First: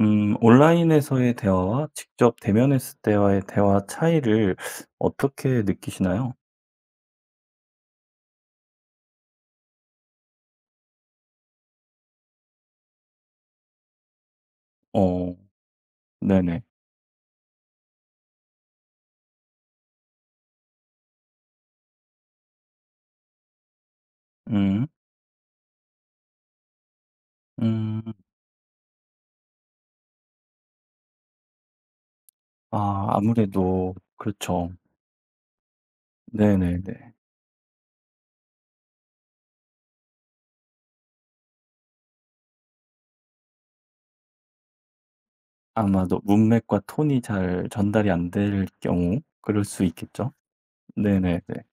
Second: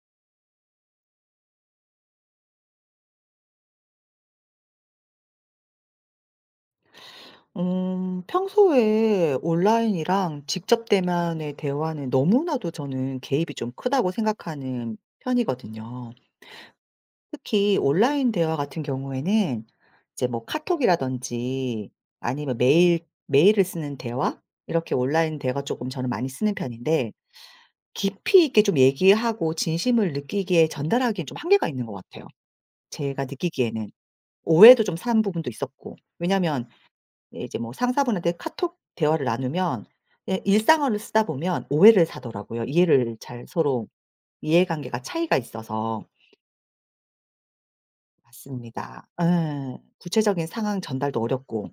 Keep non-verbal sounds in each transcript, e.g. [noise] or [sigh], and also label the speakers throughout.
Speaker 1: 온라인에서의 대화와 직접 대면했을 때와의 대화 차이를 어떻게 느끼시나요?
Speaker 2: 평소에 온라인이랑 직접 대면의 대화는 너무나도 저는 개입이 좀 크다고 생각하는
Speaker 1: 어,
Speaker 2: 편이거든요.
Speaker 1: 네네.
Speaker 2: 특히 온라인 대화 같은 경우에는 이제 뭐 카톡이라든지 아니면 메일을 쓰는 대화
Speaker 1: 음,
Speaker 2: 이렇게 온라인 대화 조금 저는 많이 쓰는 편인데
Speaker 1: 음,
Speaker 2: 깊이 있게 좀 얘기하고 진심을 느끼기에 전달하기엔 좀 한계가 있는 것 같아요.
Speaker 1: 아,
Speaker 2: 제가 느끼기에는.
Speaker 1: 아무래도, 그렇죠.
Speaker 2: 오해도 좀 사는 부분도 있었고. 왜냐면
Speaker 1: 네네네.
Speaker 2: 예 이제 뭐 상사분한테 카톡 대화를 나누면 예 일상어를 쓰다 보면 오해를 사더라고요. 이해를 잘 서로 이해관계가 차이가 있어서.
Speaker 1: 아마도 문맥과 톤이 잘 전달이 안 될
Speaker 2: 맞습니다.
Speaker 1: 경우, 그럴
Speaker 2: 예.
Speaker 1: 수 있겠죠?
Speaker 2: 구체적인 상황 전달도
Speaker 1: 네네네.
Speaker 2: 어렵고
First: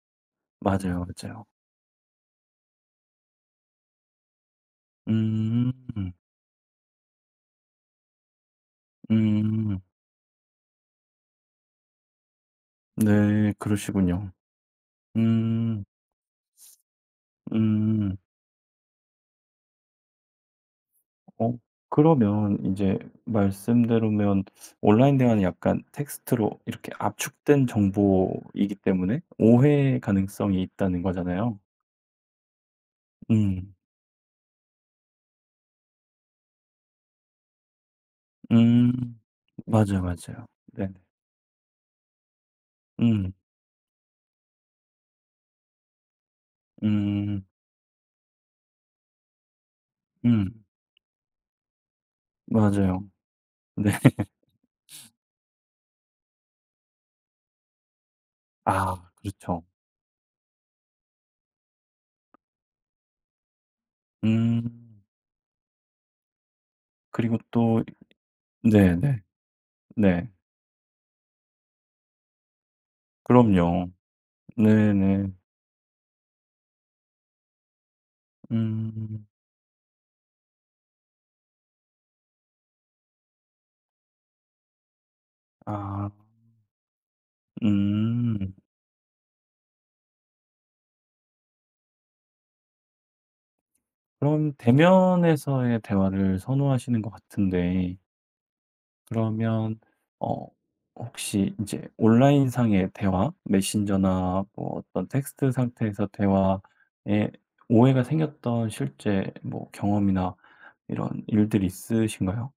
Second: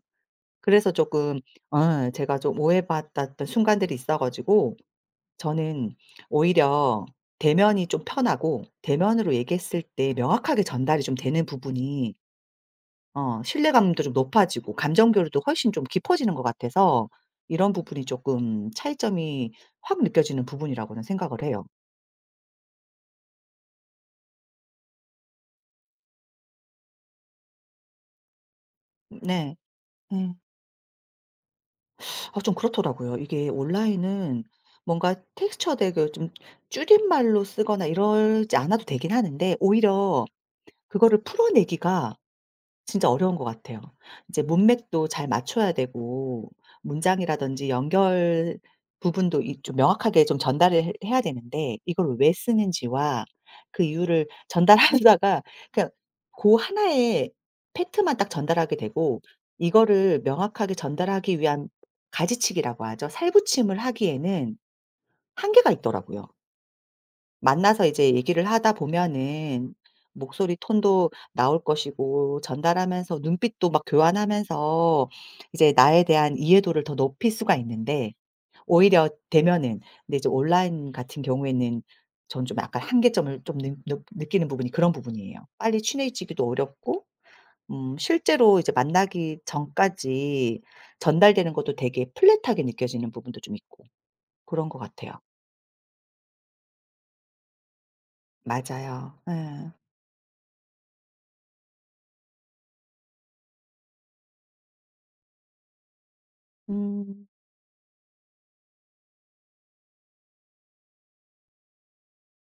Speaker 2: 그래서
Speaker 1: 맞아요,
Speaker 2: 조금,
Speaker 1: 맞아요.
Speaker 2: 제가 좀 오해받았던 순간들이 있어 가지고
Speaker 1: 음,
Speaker 2: 저는 오히려 대면이 좀 편하고 대면으로
Speaker 1: 음,
Speaker 2: 얘기했을 때 명확하게 전달이 좀 되는 부분이
Speaker 1: 네,
Speaker 2: 신뢰감도 좀
Speaker 1: 그러시군요.
Speaker 2: 높아지고 감정 교류도 훨씬 좀
Speaker 1: 음,
Speaker 2: 깊어지는 것 같아서 이런 부분이
Speaker 1: 음.
Speaker 2: 조금 차이점이 확 느껴지는 부분이라고는 생각을
Speaker 1: 어
Speaker 2: 해요.
Speaker 1: 그러면 이제 말씀대로면 온라인 대화는 약간 텍스트로 이렇게 압축된 정보이기 때문에
Speaker 2: 네.
Speaker 1: 오해
Speaker 2: 네,
Speaker 1: 가능성이 있다는 거잖아요.
Speaker 2: 좀 그렇더라고요. 이게
Speaker 1: 음.
Speaker 2: 온라인은 뭔가 텍스처 되게 좀 줄임말로 쓰거나 이러지 않아도 되긴
Speaker 1: 음.
Speaker 2: 하는데
Speaker 1: 맞아요,
Speaker 2: 오히려
Speaker 1: 맞아요. 네네.
Speaker 2: 그거를 풀어내기가 진짜
Speaker 1: 음.
Speaker 2: 어려운 것 같아요. 이제 문맥도 잘 맞춰야 되고
Speaker 1: 음.
Speaker 2: 문장이라든지 연결 부분도 이 좀 명확하게 좀
Speaker 1: 음.
Speaker 2: 전달을 해 해야 되는데 이걸 왜
Speaker 1: 맞아요.
Speaker 2: 쓰는지와 그
Speaker 1: 네.
Speaker 2: 이유를
Speaker 1: [laughs]
Speaker 2: 전달하다가 그냥 그 하나의 팩트만 딱 전달하게
Speaker 1: 아
Speaker 2: 되고
Speaker 1: 그렇죠.
Speaker 2: 이거를 명확하게 전달하기 위한 가지치기라고 하죠. 살붙임을 하기에는
Speaker 1: 음.
Speaker 2: 한계가 있더라고요.
Speaker 1: 그리고 또
Speaker 2: 만나서 이제 얘기를 하다
Speaker 1: 네네. 네.
Speaker 2: 보면은
Speaker 1: 네,
Speaker 2: 목소리 톤도 나올 것이고 전달하면서 눈빛도 막
Speaker 1: 그럼요.
Speaker 2: 교환하면서
Speaker 1: 네네.
Speaker 2: 이제 나에 대한 이해도를 더 높일 수가 있는데 오히려
Speaker 1: 음.
Speaker 2: 대면은, 근데 이제 온라인 같은 경우에는 전 좀 약간 한계점을 좀 느 느 느끼는 부분이 그런 부분이에요. 빨리
Speaker 1: 아.
Speaker 2: 친해지기도 어렵고
Speaker 1: 음.
Speaker 2: 실제로 이제 만나기 전까지 전달되는 것도 되게 플랫하게 느껴지는 부분도 좀 있고
Speaker 1: 그럼
Speaker 2: 그런 것 같아요.
Speaker 1: 대면에서의 대화를 선호하시는 것 같은데
Speaker 2: 맞아요. 예.
Speaker 1: 그러면 어 혹시 이제 온라인상의 대화, 메신저나 뭐 어떤 텍스트 상태에서
Speaker 2: 음.
Speaker 1: 대화에 오해가 생겼던 실제 뭐 경험이나 이런 일들이 있으신가요?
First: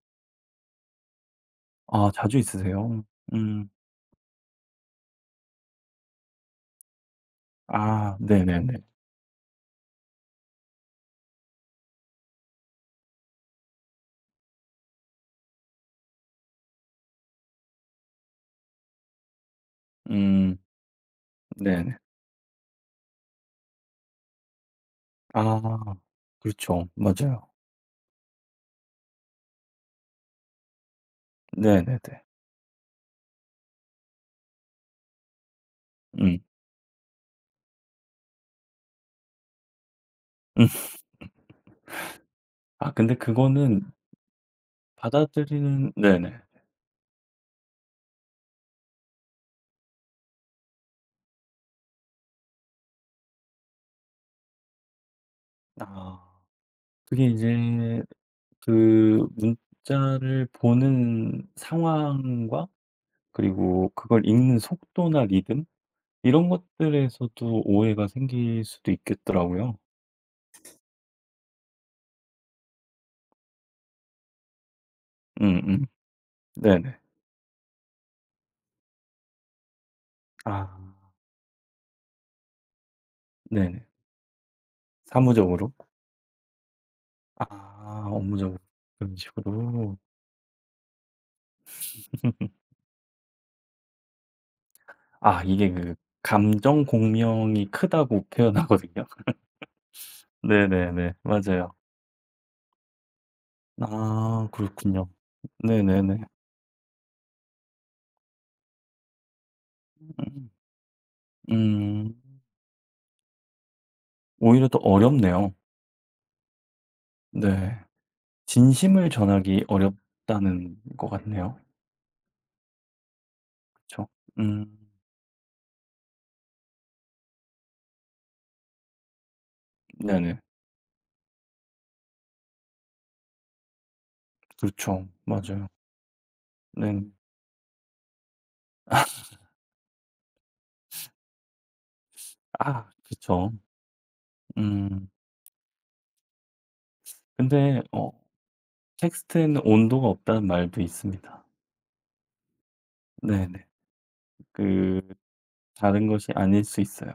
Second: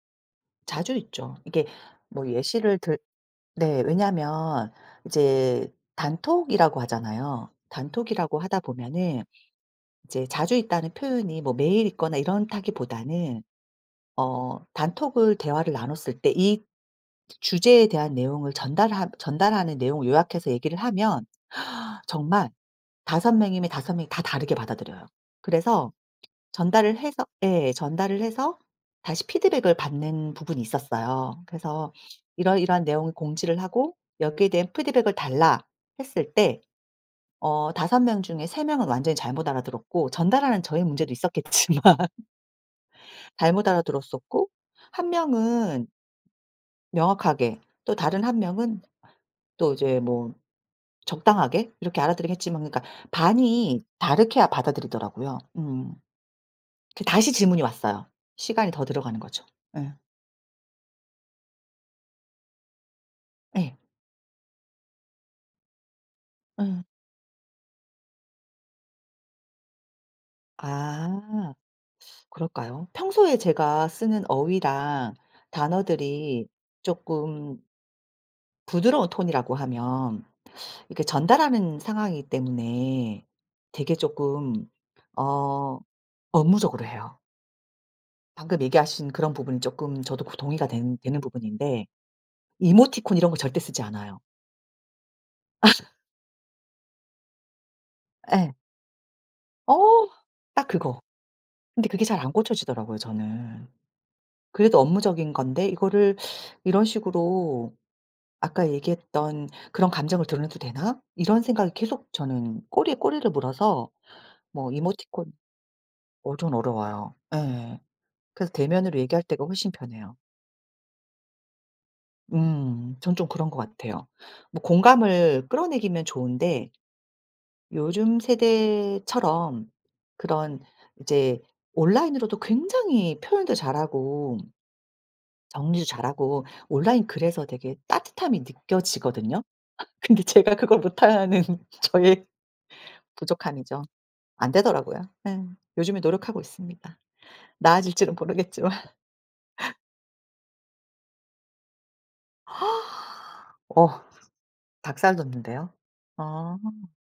Speaker 2: 자주 있죠. 이게
Speaker 1: 아
Speaker 2: 뭐
Speaker 1: 자주
Speaker 2: 예시를 들,
Speaker 1: 있으세요? 음.
Speaker 2: 네. 왜냐하면 이제 단톡이라고 하잖아요.
Speaker 1: 아
Speaker 2: 단톡이라고 하다
Speaker 1: 네네네.
Speaker 2: 보면은 이제 자주 있다는 표현이 뭐 매일 있거나 이런다기보다는 단톡을 대화를 나눴을 때 이 주제에 대한 내용을 전달하는 내용을 요약해서
Speaker 1: 음
Speaker 2: 얘기를 하면
Speaker 1: 네네.
Speaker 2: 정말 다섯 명이면 다섯 명이 다 다르게 받아들여요. 그래서
Speaker 1: 아 그렇죠.
Speaker 2: 전달을 해서
Speaker 1: 맞아요.
Speaker 2: 예 전달을 해서 다시 피드백을 받는 부분이 있었어요. 그래서
Speaker 1: 네네네.
Speaker 2: "이러이러한 내용을 공지를 하고 여기에 대한 피드백을 달라." 했을
Speaker 1: 음.
Speaker 2: 때어섯명 중에 세 명은 완전히 잘못 알아들었고
Speaker 1: [laughs]
Speaker 2: 전달하는
Speaker 1: 음.
Speaker 2: 저의 문제도 있었겠지만 [laughs]
Speaker 1: 아 근데
Speaker 2: 잘못
Speaker 1: 그거는
Speaker 2: 알아들었었고 한 명은
Speaker 1: 받아들이는 네네.
Speaker 2: 명확하게, 또 다른 한 명은 또 이제 뭐 적당하게 이렇게 알아들긴 했지만, 그러니까 반이 다르게 받아들이더라고요. 음.
Speaker 1: 아.
Speaker 2: 그
Speaker 1: 그게
Speaker 2: 다시 질문이
Speaker 1: 이제
Speaker 2: 왔어요. 시간이 더 들어가는
Speaker 1: 그
Speaker 2: 거죠. 예.
Speaker 1: 문자를 보는 상황과
Speaker 2: 예.
Speaker 1: 그리고 그걸 읽는 속도나 리듬 이런
Speaker 2: 예.
Speaker 1: 것들에서도 오해가 생길 수도 있겠더라고요.
Speaker 2: 아 그럴까요? 평소에 제가 쓰는 어휘랑
Speaker 1: 음음.
Speaker 2: 단어들이
Speaker 1: 네네.
Speaker 2: 조금 부드러운 톤이라고 하면
Speaker 1: 아
Speaker 2: 이렇게 전달하는 상황이기 때문에
Speaker 1: 네네.
Speaker 2: 되게 조금
Speaker 1: 사무적으로?
Speaker 2: 어 업무적으로 해요.
Speaker 1: 아 업무적으로
Speaker 2: 방금 얘기하신
Speaker 1: 그런
Speaker 2: 그런 부분이
Speaker 1: 식으로.
Speaker 2: 조금 저도 고 동의가 되는 부분인데
Speaker 1: [laughs]
Speaker 2: 이모티콘 이런 거 절대 쓰지 않아요.
Speaker 1: 아 이게 그 감정 공명이 크다고
Speaker 2: 예.
Speaker 1: 표현하거든요.
Speaker 2: 어
Speaker 1: [laughs]
Speaker 2: 딱 그거.
Speaker 1: 네네네. 맞아요.
Speaker 2: 근데 그게 잘 안 고쳐지더라고요 저는.
Speaker 1: 아
Speaker 2: 그래도
Speaker 1: 그렇군요.
Speaker 2: 업무적인 건데 이거를
Speaker 1: 네네네.
Speaker 2: 이런 식으로, 아까 얘기했던 '그런 감정을
Speaker 1: 음.
Speaker 2: 드러내도 되나?' 이런 생각이 계속
Speaker 1: 음.
Speaker 2: 저는 꼬리에 꼬리를 물어서
Speaker 1: 오히려
Speaker 2: 뭐
Speaker 1: 더
Speaker 2: 이모티콘
Speaker 1: 어렵네요.
Speaker 2: 좀 어려워요.
Speaker 1: 네.
Speaker 2: 예. 그래서 대면으로
Speaker 1: 진심을
Speaker 2: 얘기할 때가
Speaker 1: 전하기
Speaker 2: 훨씬 편해요.
Speaker 1: 어렵다는 것 같네요.
Speaker 2: 음. 전 좀 그런 것 같아요.
Speaker 1: 그쵸?
Speaker 2: 뭐
Speaker 1: 음.
Speaker 2: 공감을 끌어내기면 좋은데 요즘 세대처럼
Speaker 1: 네네.
Speaker 2: 그런 이제 온라인으로도 굉장히 표현도 잘하고
Speaker 1: 그렇죠. 맞아요.
Speaker 2: 정리도 잘하고
Speaker 1: 네.
Speaker 2: 온라인 글에서 되게 따뜻함이 느껴지거든요. 근데 제가 그걸 못하는 [laughs] 저의
Speaker 1: 아 그쵸.
Speaker 2: 부족함이죠. 안 되더라고요.
Speaker 1: 음.
Speaker 2: 예. 요즘에 노력하고 있습니다.
Speaker 1: 근데 어
Speaker 2: 나아질지는 모르겠지만.
Speaker 1: 텍스트에는 온도가 없다는 말도 있습니다.
Speaker 2: [laughs]
Speaker 1: 네네.
Speaker 2: 어
Speaker 1: 그
Speaker 2: 닭살 돋는데요.
Speaker 1: 다른 것이
Speaker 2: 어.
Speaker 1: 아닐 수 있어요.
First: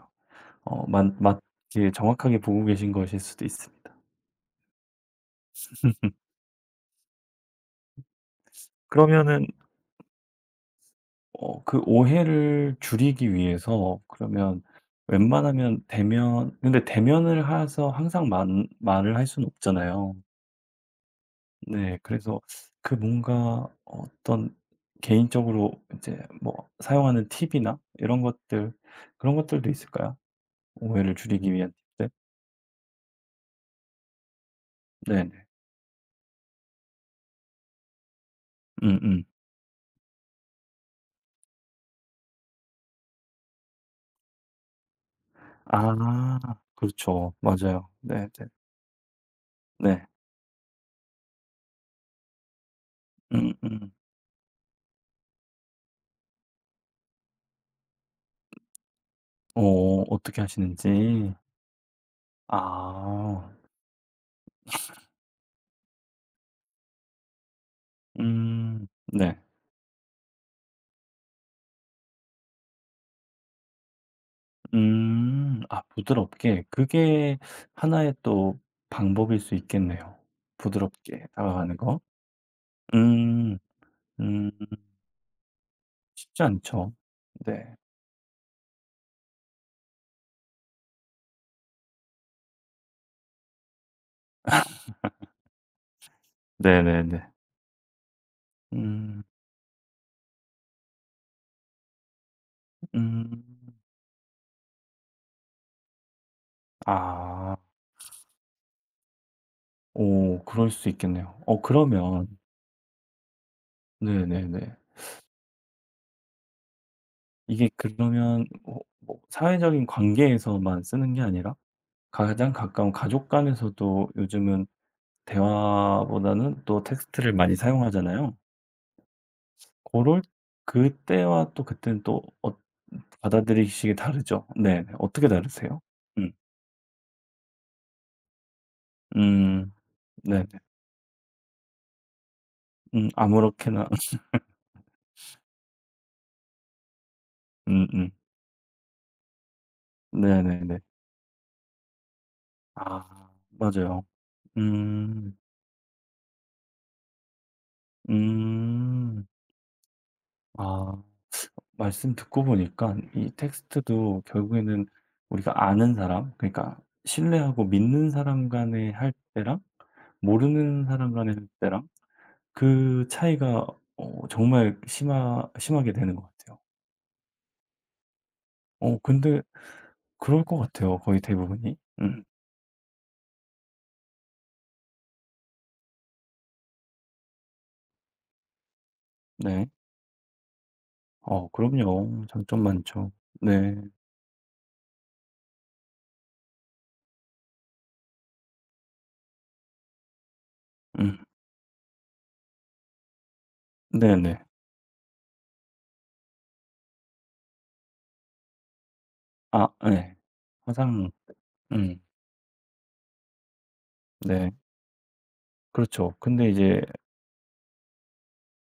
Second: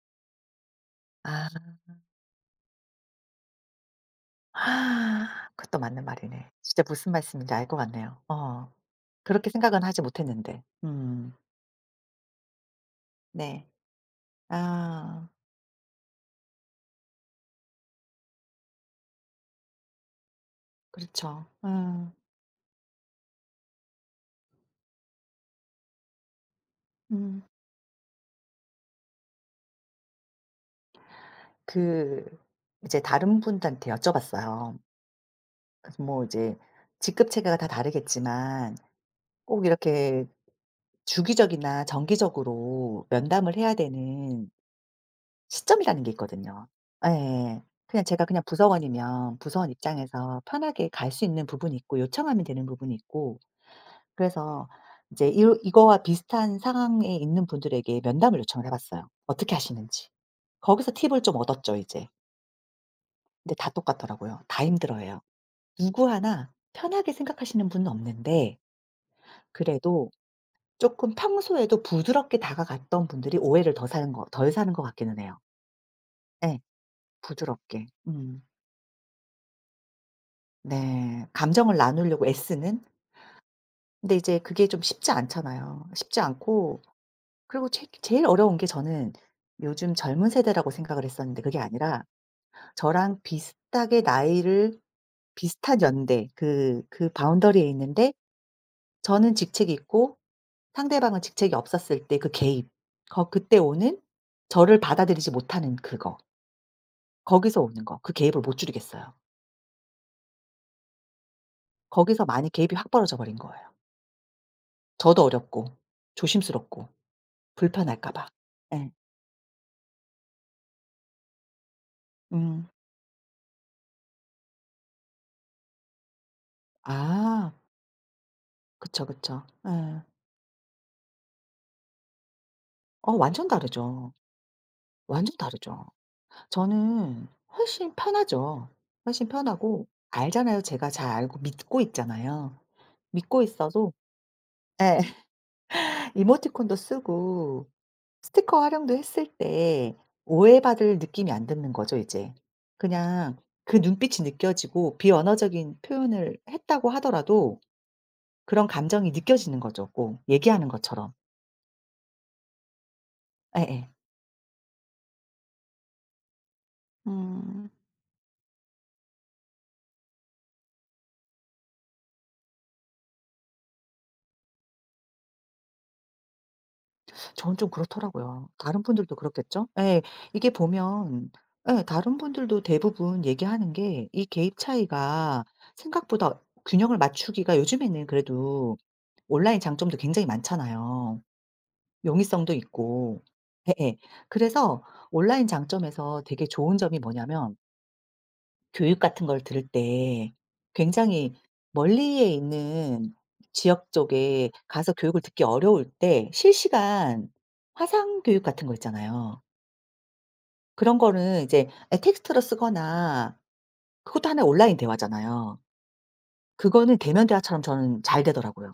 Speaker 1: 어 맞 맞
Speaker 2: 아.
Speaker 1: 이렇게 정확하게 보고 계신 것일 수도 있습니다.
Speaker 2: [sighs] 그것도 맞는 말이네. 진짜 무슨 말씀인지 알 것 같네요. 어.
Speaker 1: 그러면은
Speaker 2: 그렇게 생각은 하지 못했는데. 음.
Speaker 1: 그 오해를 줄이기
Speaker 2: 네.
Speaker 1: 위해서 그러면
Speaker 2: 아
Speaker 1: 웬만하면 대면 근데 대면을 해서 항상 만 말을 할 수는 없잖아요.
Speaker 2: 그렇죠.
Speaker 1: 네. 그래서 그 뭔가 어떤 개인적으로 이제 뭐 사용하는
Speaker 2: 음.
Speaker 1: 팁이나 이런 것들 그런 것들도 있을까요? 오해를 줄이기 위한 팁들?
Speaker 2: 그 이제 다른 분들한테 여쭤봤어요.
Speaker 1: 네네.
Speaker 2: 그래서 뭐 이제 직급 체계가 다 다르겠지만
Speaker 1: 음음.
Speaker 2: 꼭 이렇게 주기적이나 정기적으로 면담을 해야 되는 시점이라는 게
Speaker 1: 아
Speaker 2: 있거든요.
Speaker 1: 그렇죠.
Speaker 2: 예.
Speaker 1: 맞아요.
Speaker 2: 그냥 제가
Speaker 1: 네네.
Speaker 2: 그냥 부서원이면 부서원
Speaker 1: 네.
Speaker 2: 입장에서 편하게 갈 수 있는 부분이 있고 요청하면 되는 부분이 있고,
Speaker 1: 음음.
Speaker 2: 그래서 이제 이 이거와 비슷한 상황에 있는 분들에게 면담을 요청을 해 봤어요, 어떻게
Speaker 1: 어
Speaker 2: 하시는지.
Speaker 1: 어떻게
Speaker 2: 거기서 팁을
Speaker 1: 하시는지.
Speaker 2: 좀 얻었죠 이제.
Speaker 1: 아.
Speaker 2: 근데 다 똑같더라고요. 다 힘들어해요. 누구 하나 편하게 생각하시는 분은 없는데
Speaker 1: 음. 네.
Speaker 2: 그래도 쪼끔 평소에도 부드럽게 다가갔던 분들이 오해를 더 사는 거 덜 사는 것 같기는 해요.
Speaker 1: 음. 아
Speaker 2: 예.
Speaker 1: 부드럽게. 그게
Speaker 2: 부드럽게.
Speaker 1: 하나의
Speaker 2: 음.
Speaker 1: 또 방법일 수 있겠네요.
Speaker 2: 네.
Speaker 1: 부드럽게
Speaker 2: 감정을
Speaker 1: 다가가는 거.
Speaker 2: 나누려고 애쓰는?
Speaker 1: 음.
Speaker 2: 근데 이제
Speaker 1: 음.
Speaker 2: 그게 좀 쉽지 않잖아요. 쉽지
Speaker 1: 쉽지
Speaker 2: 않고.
Speaker 1: 않죠.
Speaker 2: 그리고
Speaker 1: 네.
Speaker 2: 제 제일 어려운 게 저는 요즘 젊은 세대라고 생각을 했었는데, 그게 아니라 저랑 비슷하게 나이를, 비슷한 연대 그 그
Speaker 1: 네네네.
Speaker 2: 바운더리에 있는데
Speaker 1: 음.
Speaker 2: 저는 직책이 있고 상대방은 직책이 없었을 때 그 개입. 거
Speaker 1: 음.
Speaker 2: 그때 오는 저를 받아들이지 못하는 그거.
Speaker 1: 아.
Speaker 2: 거기서 오는 거. 그 개입을 못 줄이겠어요.
Speaker 1: 오 그럴 수 있겠네요.
Speaker 2: 거기서
Speaker 1: 그러면
Speaker 2: 많이 개입이 확 벌어져 버린 거예요.
Speaker 1: 네네네.
Speaker 2: 저도 어렵고 조심스럽고
Speaker 1: 이게
Speaker 2: 불편할까 봐.
Speaker 1: 그러면 어
Speaker 2: 예.
Speaker 1: 뭐 사회적인 관계에서만 쓰는 게 아니라 가장
Speaker 2: 음.
Speaker 1: 가까운 가족 간에서도 요즘은 대화보다는 또 텍스트를
Speaker 2: 아.
Speaker 1: 많이 사용하잖아요.
Speaker 2: 그쵸, 그쵸. 예.
Speaker 1: 고럴 그때와 또 그때는 또 어
Speaker 2: 완전
Speaker 1: 받아들이시기
Speaker 2: 다르죠.
Speaker 1: 다르죠? 네 어떻게
Speaker 2: 완전
Speaker 1: 다르세요?
Speaker 2: 다르죠.
Speaker 1: 음.
Speaker 2: 저는 훨씬 편하죠. 훨씬
Speaker 1: 음.
Speaker 2: 편하고
Speaker 1: 네네.
Speaker 2: 알잖아요. 제가 잘 알고 믿고 있잖아요. 믿고
Speaker 1: 아무렇게나
Speaker 2: 있어도
Speaker 1: [laughs]
Speaker 2: 예. [laughs] 이모티콘도 쓰고
Speaker 1: 음음.
Speaker 2: 스티커 활용도 했을 때
Speaker 1: 네네네.
Speaker 2: 오해받을 느낌이 안 드는 거죠 이제.
Speaker 1: 아
Speaker 2: 그냥 그
Speaker 1: 맞아요.
Speaker 2: 눈빛이 느껴지고
Speaker 1: 음.
Speaker 2: 비언어적인 표현을 했다고 하더라도 그런 감정이
Speaker 1: 음.
Speaker 2: 느껴지는 거죠, 꼭 얘기하는
Speaker 1: 아
Speaker 2: 것처럼.
Speaker 1: 말씀 듣고 보니까 이
Speaker 2: 예예.
Speaker 1: 텍스트도 결국에는 우리가 아는 사람 그러니까 신뢰하고
Speaker 2: 음.
Speaker 1: 믿는 사람 간에 할 때랑 모르는 사람 간에 할 때랑 그 차이가 어 정말 심하게 되는 것 같아요.
Speaker 2: 저는 좀 그렇더라고요. 다른
Speaker 1: 어
Speaker 2: 분들도
Speaker 1: 근데
Speaker 2: 그렇겠죠? 예.
Speaker 1: 그럴
Speaker 2: 이게
Speaker 1: 것 같아요 거의
Speaker 2: 보면
Speaker 1: 대부분이.
Speaker 2: 예 다른 분들도 대부분 얘기하는 게 이 개입 차이가 생각보다 균형을 맞추기가, 요즘에는 그래도 온라인
Speaker 1: 네.
Speaker 2: 장점도 굉장히 많잖아요.
Speaker 1: 어 그럼요.
Speaker 2: 용이성도
Speaker 1: 장점 많죠.
Speaker 2: 있고.
Speaker 1: 네.
Speaker 2: 예예. 그래서 온라인 장점에서 되게 좋은 점이 뭐냐면 교육 같은 걸 들을 때
Speaker 1: 음.
Speaker 2: 굉장히 멀리에 있는 지역
Speaker 1: 네네.
Speaker 2: 쪽에 가서 교육을 듣기 어려울 때 실시간 화상 교육 같은 거 있잖아요.
Speaker 1: 아 네
Speaker 2: 그런
Speaker 1: 화상
Speaker 2: 거는 이제 예
Speaker 1: 음
Speaker 2: 텍스트로 쓰거나, 그것도 하나의
Speaker 1: 네.
Speaker 2: 온라인 대화잖아요.
Speaker 1: 그렇죠. 근데 이제
Speaker 2: 그거는 대면 대화처럼 저는 잘 되더라고요.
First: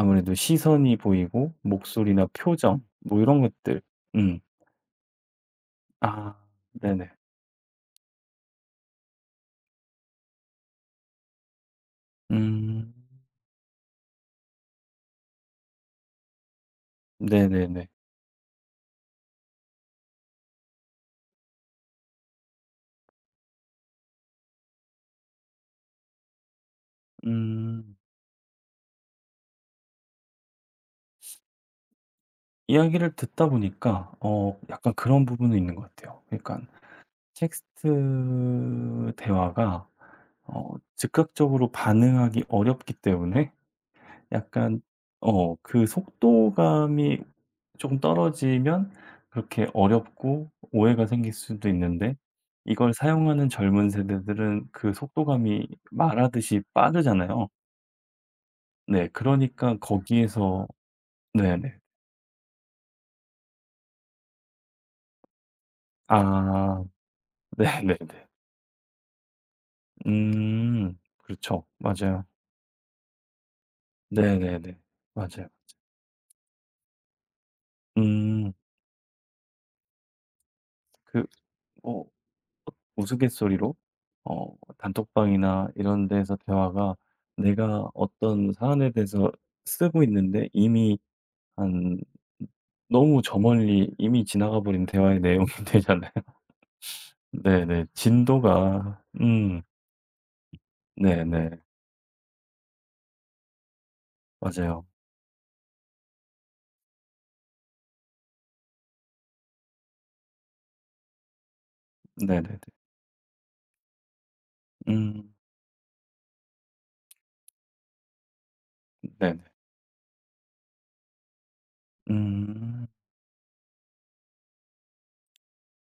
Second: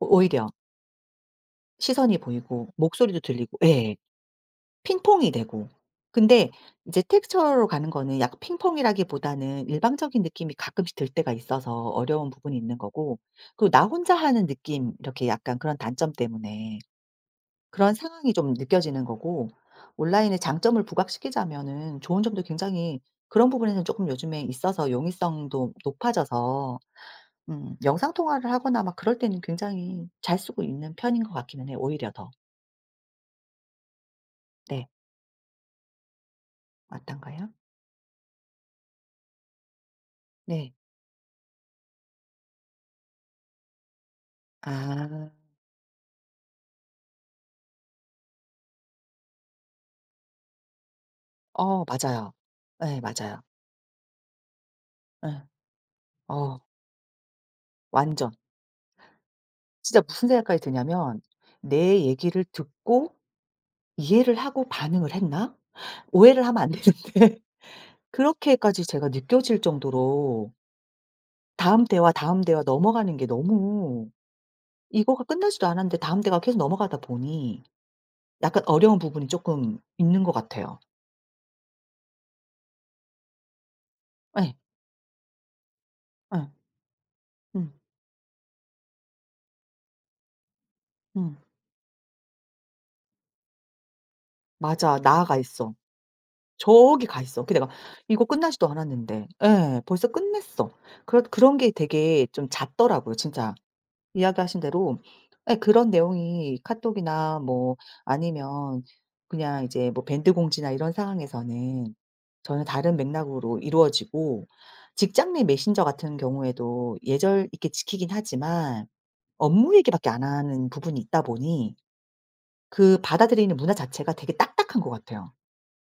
Speaker 2: 오 오히려
Speaker 1: 시선이 보이고
Speaker 2: 시선이
Speaker 1: 목소리나
Speaker 2: 보이고
Speaker 1: 표정
Speaker 2: 목소리도
Speaker 1: 뭐 이런
Speaker 2: 들리고
Speaker 1: 것들
Speaker 2: 예.
Speaker 1: 음.
Speaker 2: 핑퐁이 되고.
Speaker 1: 아
Speaker 2: 근데 이제
Speaker 1: 네네.
Speaker 2: 텍스처로 가는 거는 약간 핑퐁이라기보다는 일방적인 느낌이 가끔씩 들 때가 있어서 어려운 부분이 있는
Speaker 1: 음.
Speaker 2: 거고, 그리고 나 혼자 하는 느낌 이렇게 약간 그런 단점 때문에
Speaker 1: 네네네.
Speaker 2: 그런 상황이 좀 느껴지는 거고. 온라인의 장점을 부각시키자면은 좋은 점도 굉장히, 그런 부분에서는 조금 요즘에 있어서 용이성도 높아져서
Speaker 1: 음.
Speaker 2: 영상 통화를 하거나 막 그럴 때는 굉장히 잘 쓰고 있는 편인 것 같기는 해요 오히려 더.
Speaker 1: 이야기를 듣다 보니까 어
Speaker 2: 네.
Speaker 1: 약간 그런 부분은 있는 것 같아요. 그러니까
Speaker 2: 맞던가요.
Speaker 1: 텍스트 대화가 어
Speaker 2: 네.
Speaker 1: 즉각적으로 반응하기 어렵기 때문에 약간
Speaker 2: 아.
Speaker 1: 그 속도감이 조금 떨어지면 그렇게 어렵고 오해가 생길 수도 있는데
Speaker 2: 맞아요.
Speaker 1: 이걸
Speaker 2: 예 맞아요.
Speaker 1: 사용하는 젊은 세대들은 그
Speaker 2: 예.
Speaker 1: 속도감이
Speaker 2: 어
Speaker 1: 말하듯이 빠르잖아요.
Speaker 2: 완전.
Speaker 1: 네. 그러니까
Speaker 2: 진짜 무슨 생각까지
Speaker 1: 거기에서
Speaker 2: 드냐면
Speaker 1: 네네.
Speaker 2: '내 얘기를 듣고 이해를 하고 반응을 했나? 오해를 하면 안 되는데.'
Speaker 1: 아
Speaker 2: [laughs]
Speaker 1: [laughs] 네네네.
Speaker 2: 그렇게까지 제가 느껴질 정도로,
Speaker 1: 음. 그렇죠.
Speaker 2: 다음 대화,
Speaker 1: 맞아요.
Speaker 2: 다음 대화 넘어가는 게 너무,
Speaker 1: 네네네.
Speaker 2: 이거가
Speaker 1: 맞아요.
Speaker 2: 끝나지도 않았는데 다음 대화가 계속 넘어가다 보니
Speaker 1: 음.
Speaker 2: 약간 어려운 부분이 쪼끔 있는 것 같아요.
Speaker 1: 그 어 우스갯소리로
Speaker 2: 예.
Speaker 1: 단톡방이나 이런 데서
Speaker 2: 예.
Speaker 1: 대화가
Speaker 2: 음.
Speaker 1: 내가 어떤 사안에 대해서 쓰고 있는데 이미
Speaker 2: 음.
Speaker 1: 한 너무 저 멀리 이미 지나가 버린
Speaker 2: 맞아.
Speaker 1: 대화의
Speaker 2: 나아가
Speaker 1: 내용이
Speaker 2: 있어.
Speaker 1: [laughs] 되잖아요.
Speaker 2: 저기 가 있어. 그 내가
Speaker 1: 네네.
Speaker 2: 이거 끝나지도
Speaker 1: 진도가
Speaker 2: 않았는데 예 벌써 끝냈어. 그런
Speaker 1: 네네.
Speaker 2: 게 되게 좀 잦더라고요 진짜. 이야기하신
Speaker 1: 맞아요.
Speaker 2: 대로 예 그런 내용이 카톡이나 뭐 아니면 그냥 이제 뭐 밴드 공지나 이런 상황에서는
Speaker 1: 네네네.
Speaker 2: 전혀 다른 맥락으로 이루어지고, 직장
Speaker 1: 음
Speaker 2: 내 메신저 같은 경우에도 예절 있게 지키긴 하지만
Speaker 1: 네네.
Speaker 2: 업무 얘기밖에 안 하는 부분이 있다 보니
Speaker 1: 음.
Speaker 2: 그 받아들이는 문화 자체가 되게 딱딱한 것 같아요.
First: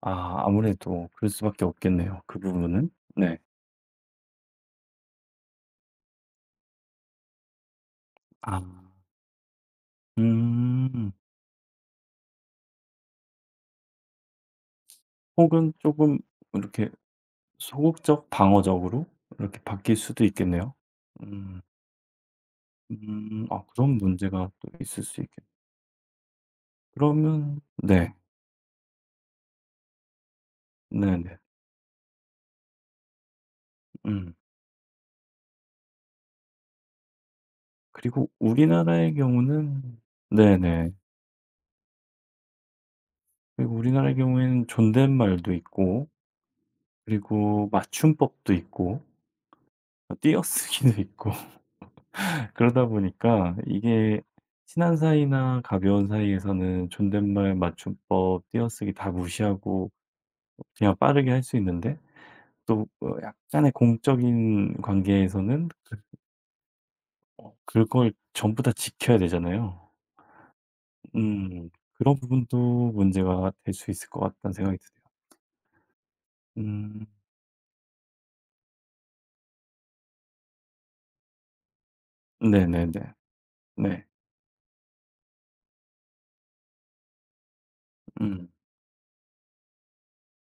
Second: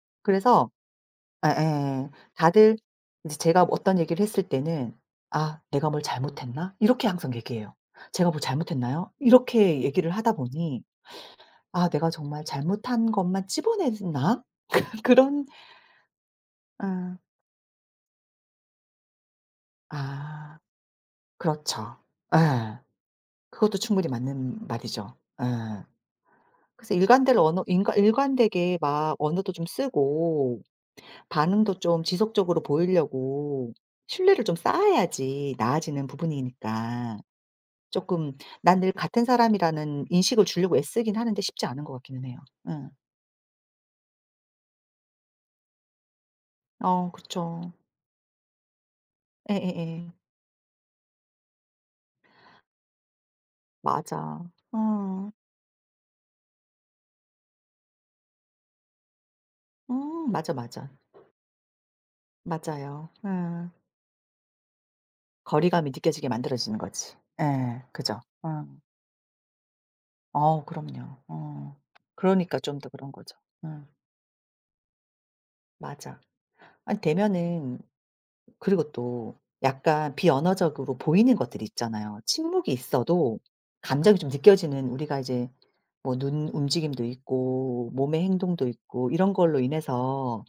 Speaker 1: 아
Speaker 2: 그래서
Speaker 1: 아무래도 그럴 수밖에
Speaker 2: 예예.
Speaker 1: 없겠네요, 그
Speaker 2: 다들
Speaker 1: 부분은.
Speaker 2: 제
Speaker 1: 네.
Speaker 2: 제가 뭐 어떤 얘기를 했을 때는 "아 내가 뭘 잘못했나?" 이렇게 항상 얘기해요. "제가 뭘
Speaker 1: 아.
Speaker 2: 잘못했나요?" 이렇게 얘기를 하다 보니
Speaker 1: 음.
Speaker 2: '아 내가 정말 잘못한 것만 찝어냈나?' [laughs] 그런,
Speaker 1: 혹은 조금
Speaker 2: 어
Speaker 1: 이렇게 소극적 방어적으로 이렇게 바뀔
Speaker 2: 아
Speaker 1: 수도
Speaker 2: 아
Speaker 1: 있겠네요. 음.
Speaker 2: 그렇죠. 예.
Speaker 1: 음. 아
Speaker 2: 그것도
Speaker 1: 그런
Speaker 2: 충분히
Speaker 1: 문제가
Speaker 2: 맞는
Speaker 1: 또 있을
Speaker 2: 말이죠.
Speaker 1: 수 있겠
Speaker 2: 예. 그래서 일관될
Speaker 1: 그러면
Speaker 2: 언어 인과
Speaker 1: 네.
Speaker 2: 일관되게 막 언어도 좀 쓰고
Speaker 1: 네네.
Speaker 2: 반응도 좀 지속적으로 보이려고
Speaker 1: 음.
Speaker 2: 신뢰를 좀 쌓아야지 나아지는 부분이니까.
Speaker 1: 그리고
Speaker 2: 쪼끔 '난 늘
Speaker 1: 우리나라의
Speaker 2: 같은
Speaker 1: 경우는
Speaker 2: 사람이라는 인식을 주려고
Speaker 1: 네네.
Speaker 2: 애쓰긴 하는데 쉽지 않은 것 같기는 해요. 예.
Speaker 1: 그리고 우리나라의 경우에는 존댓말도 있고 그리고
Speaker 2: 그쵸.
Speaker 1: 맞춤법도 있고
Speaker 2: 예예예.
Speaker 1: 띄어쓰기도 있고 [laughs] 그러다 보니까 이게
Speaker 2: 맞아.
Speaker 1: 친한
Speaker 2: 어.
Speaker 1: 사이나 가벼운 사이에서는 존댓말, 맞춤법, 띄어쓰기 다 무시하고
Speaker 2: 맞아, 맞아.
Speaker 1: 그냥 빠르게 할 수 있는데 또 어
Speaker 2: 맞아요. 예.
Speaker 1: 약간의 공적인 관계에서는
Speaker 2: 거리감이
Speaker 1: 그
Speaker 2: 느껴지게 만들어지는 거지. 예.
Speaker 1: 그걸
Speaker 2: 그죠?
Speaker 1: 전부
Speaker 2: 어.
Speaker 1: 다 지켜야 되잖아요.
Speaker 2: 어우 그럼요.
Speaker 1: 음.
Speaker 2: 어.
Speaker 1: 그런
Speaker 2: 그러니까 좀 더
Speaker 1: 부분도
Speaker 2: 그런 거죠.
Speaker 1: 문제가 될
Speaker 2: 어
Speaker 1: 수 있을 것 같다는 생각이 드네요.
Speaker 2: 맞아. 아니
Speaker 1: 음.
Speaker 2: 되면은, 그리고 또 약간 비언어적으로 보이는 것들이 있잖아요. 침묵이
Speaker 1: 네네네.
Speaker 2: 있어도
Speaker 1: 네.
Speaker 2: 감정이 좀 느껴지는, 우리가 이제 뭐 눈 움직임도 있고 몸의
Speaker 1: 음.
Speaker 2: 행동도 있고 이런 걸로 인해서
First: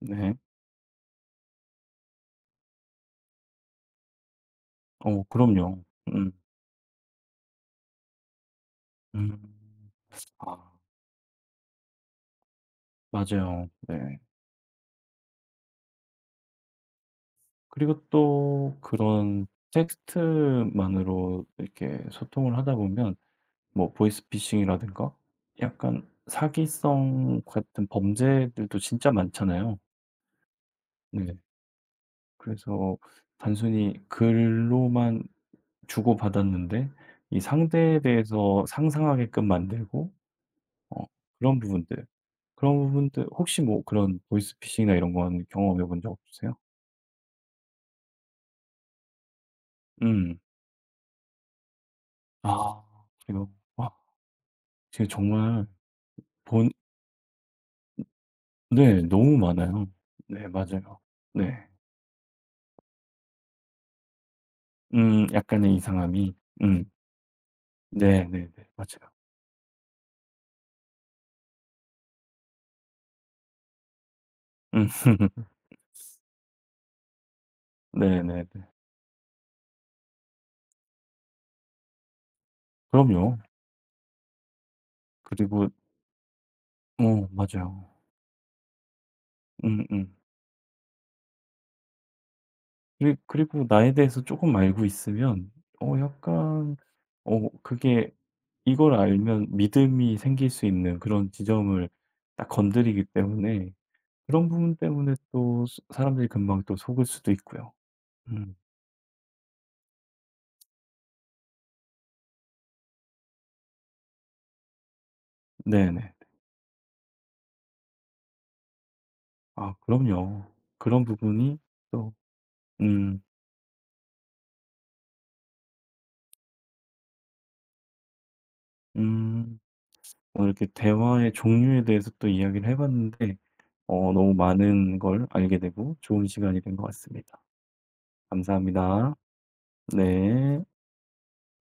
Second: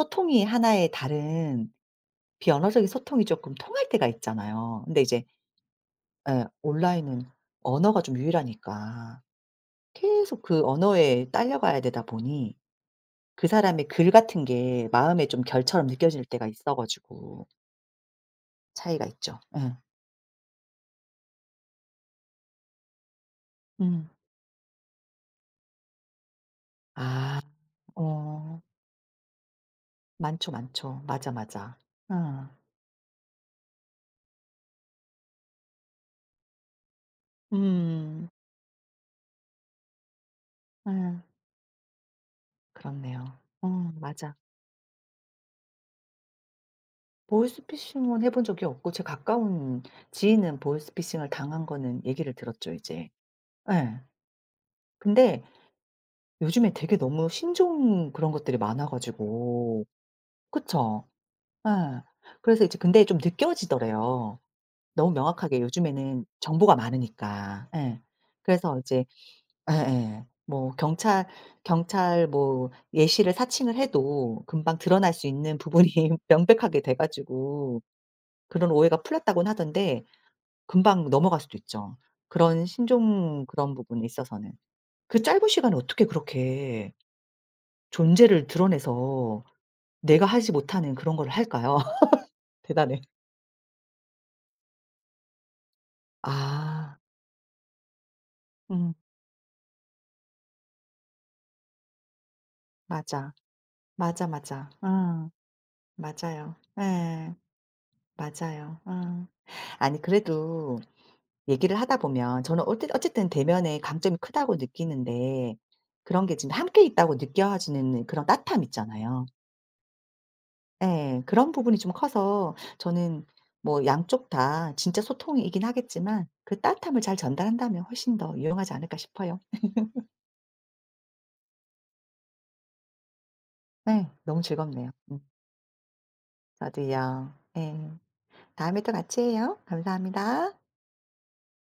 Speaker 1: 네.
Speaker 2: 하나의 다른, 비언어적인 소통이 조금 통할 때가 있잖아요. 근데
Speaker 1: 어
Speaker 2: 이제
Speaker 1: 그럼요. 음.
Speaker 2: 예 온라인은 언어가 좀 유일하니까
Speaker 1: 음.
Speaker 2: 계속
Speaker 1: 아
Speaker 2: 그 언어에 딸려가야 되다 보니 그
Speaker 1: 맞아요.
Speaker 2: 사람의 글
Speaker 1: 네.
Speaker 2: 같은 게 마음에 좀 결처럼 느껴질 때가 있어 가지고
Speaker 1: 그리고 또
Speaker 2: 차이가 있죠.
Speaker 1: 그런
Speaker 2: 예.
Speaker 1: 텍스트만으로 이렇게 소통을 하다 보면 뭐
Speaker 2: 음.
Speaker 1: 보이스피싱이라든가 약간
Speaker 2: 아.
Speaker 1: 사기성 같은
Speaker 2: 어.
Speaker 1: 범죄들도 진짜 많잖아요.
Speaker 2: 많죠, 많죠. 맞아,
Speaker 1: 네.
Speaker 2: 맞아. 어.
Speaker 1: 그래서 단순히 글로만 주고받았는데 이 상대에
Speaker 2: 음.
Speaker 1: 대해서 상상하게끔 만들고 어
Speaker 2: 예.
Speaker 1: 그런 부분들 그런 부분들
Speaker 2: 그렇네요.
Speaker 1: 혹시
Speaker 2: 어
Speaker 1: 뭐 그런
Speaker 2: 맞아.
Speaker 1: 보이스피싱이나 이런 건 경험해 본 적 없으세요?
Speaker 2: 보이스피싱은 해본 적이 없고 제 가까운
Speaker 1: 음.
Speaker 2: 지인은 보이스피싱을 당한 거는 얘기를 들었죠
Speaker 1: 아
Speaker 2: 이제.
Speaker 1: 그래요? 와
Speaker 2: 예.
Speaker 1: 지금
Speaker 2: 근데
Speaker 1: 정말 본
Speaker 2: 요즘에 되게 너무 신종 그런 것들이 많아
Speaker 1: 네. 너무
Speaker 2: 가지고
Speaker 1: 많아요. 네. 맞아요.
Speaker 2: 그쵸?
Speaker 1: 네.
Speaker 2: 예. 그래서 이제 근데 좀 느껴지더래요. 너무 명확하게
Speaker 1: 약간의
Speaker 2: 요즘에는
Speaker 1: 이상함이.
Speaker 2: 정보가
Speaker 1: 음.
Speaker 2: 많으니까. 예.
Speaker 1: 네네네.
Speaker 2: 그래서 이제
Speaker 1: 맞아요.
Speaker 2: 예예. 뭐 경찰 뭐 예시를 사칭을 해도 금방
Speaker 1: 음.
Speaker 2: 드러날 수
Speaker 1: [laughs]
Speaker 2: 있는 부분이 [laughs] 명백하게 돼 가지고
Speaker 1: 네네네.
Speaker 2: 그런 오해가 풀렸다고는 하던데 금방 넘어갈 수도 있죠. 그런
Speaker 1: 그럼요.
Speaker 2: 신종 그런 부분에 있어서는. 그 짧은
Speaker 1: 그리고
Speaker 2: 시간에 어떻게 그렇게
Speaker 1: 어 맞아요.
Speaker 2: 존재를 드러내서
Speaker 1: 음음.
Speaker 2: 내가 하지 못하는 그런 걸 할까요? [laughs] 대단해.
Speaker 1: 그리고 나에 대해서 조금 알고 있으면 약간
Speaker 2: 아.
Speaker 1: 어 그게
Speaker 2: 음.
Speaker 1: 이걸 알면 믿음이 생길 수 있는 그런 지점을 딱 건드리기
Speaker 2: 맞아.
Speaker 1: 때문에
Speaker 2: 맞아,
Speaker 1: 그런
Speaker 2: 맞아.
Speaker 1: 부분 때문에
Speaker 2: 어.
Speaker 1: 또 사람들이
Speaker 2: 맞아요.
Speaker 1: 금방 또 속을 수도
Speaker 2: 예.
Speaker 1: 있고요. 음
Speaker 2: 맞아요. 어. 아니 그래도 얘기를 하다 보면 저는 어쨌든 대면의 강점이 크다고 느끼는데
Speaker 1: 네네.
Speaker 2: 그런 게 지금 함께 있다고 느껴지는 그런 따뜻함 있잖아요.
Speaker 1: 아 그럼요. 그런
Speaker 2: 예. 그런
Speaker 1: 부분이
Speaker 2: 부분이 좀
Speaker 1: 또
Speaker 2: 커서
Speaker 1: 음
Speaker 2: 저는 뭐 양쪽 다 진짜 소통이긴 하겠지만 그 따뜻함을 잘 전달한다면 훨씬 더 유용하지 않을까 싶어요.
Speaker 1: 음 오늘 이렇게 대화의 종류에 대해서 또 이야기를 해 봤는데
Speaker 2: 네.
Speaker 1: 너무
Speaker 2: 너무 즐겁네요.
Speaker 1: 많은
Speaker 2: 음.
Speaker 1: 걸 알게 되고 좋은 시간이 된 것
Speaker 2: 저도요.
Speaker 1: 같습니다.
Speaker 2: 예. 다음에 또
Speaker 1: 감사합니다.
Speaker 2: 같이 해요. 감사합니다.
Speaker 1: 네.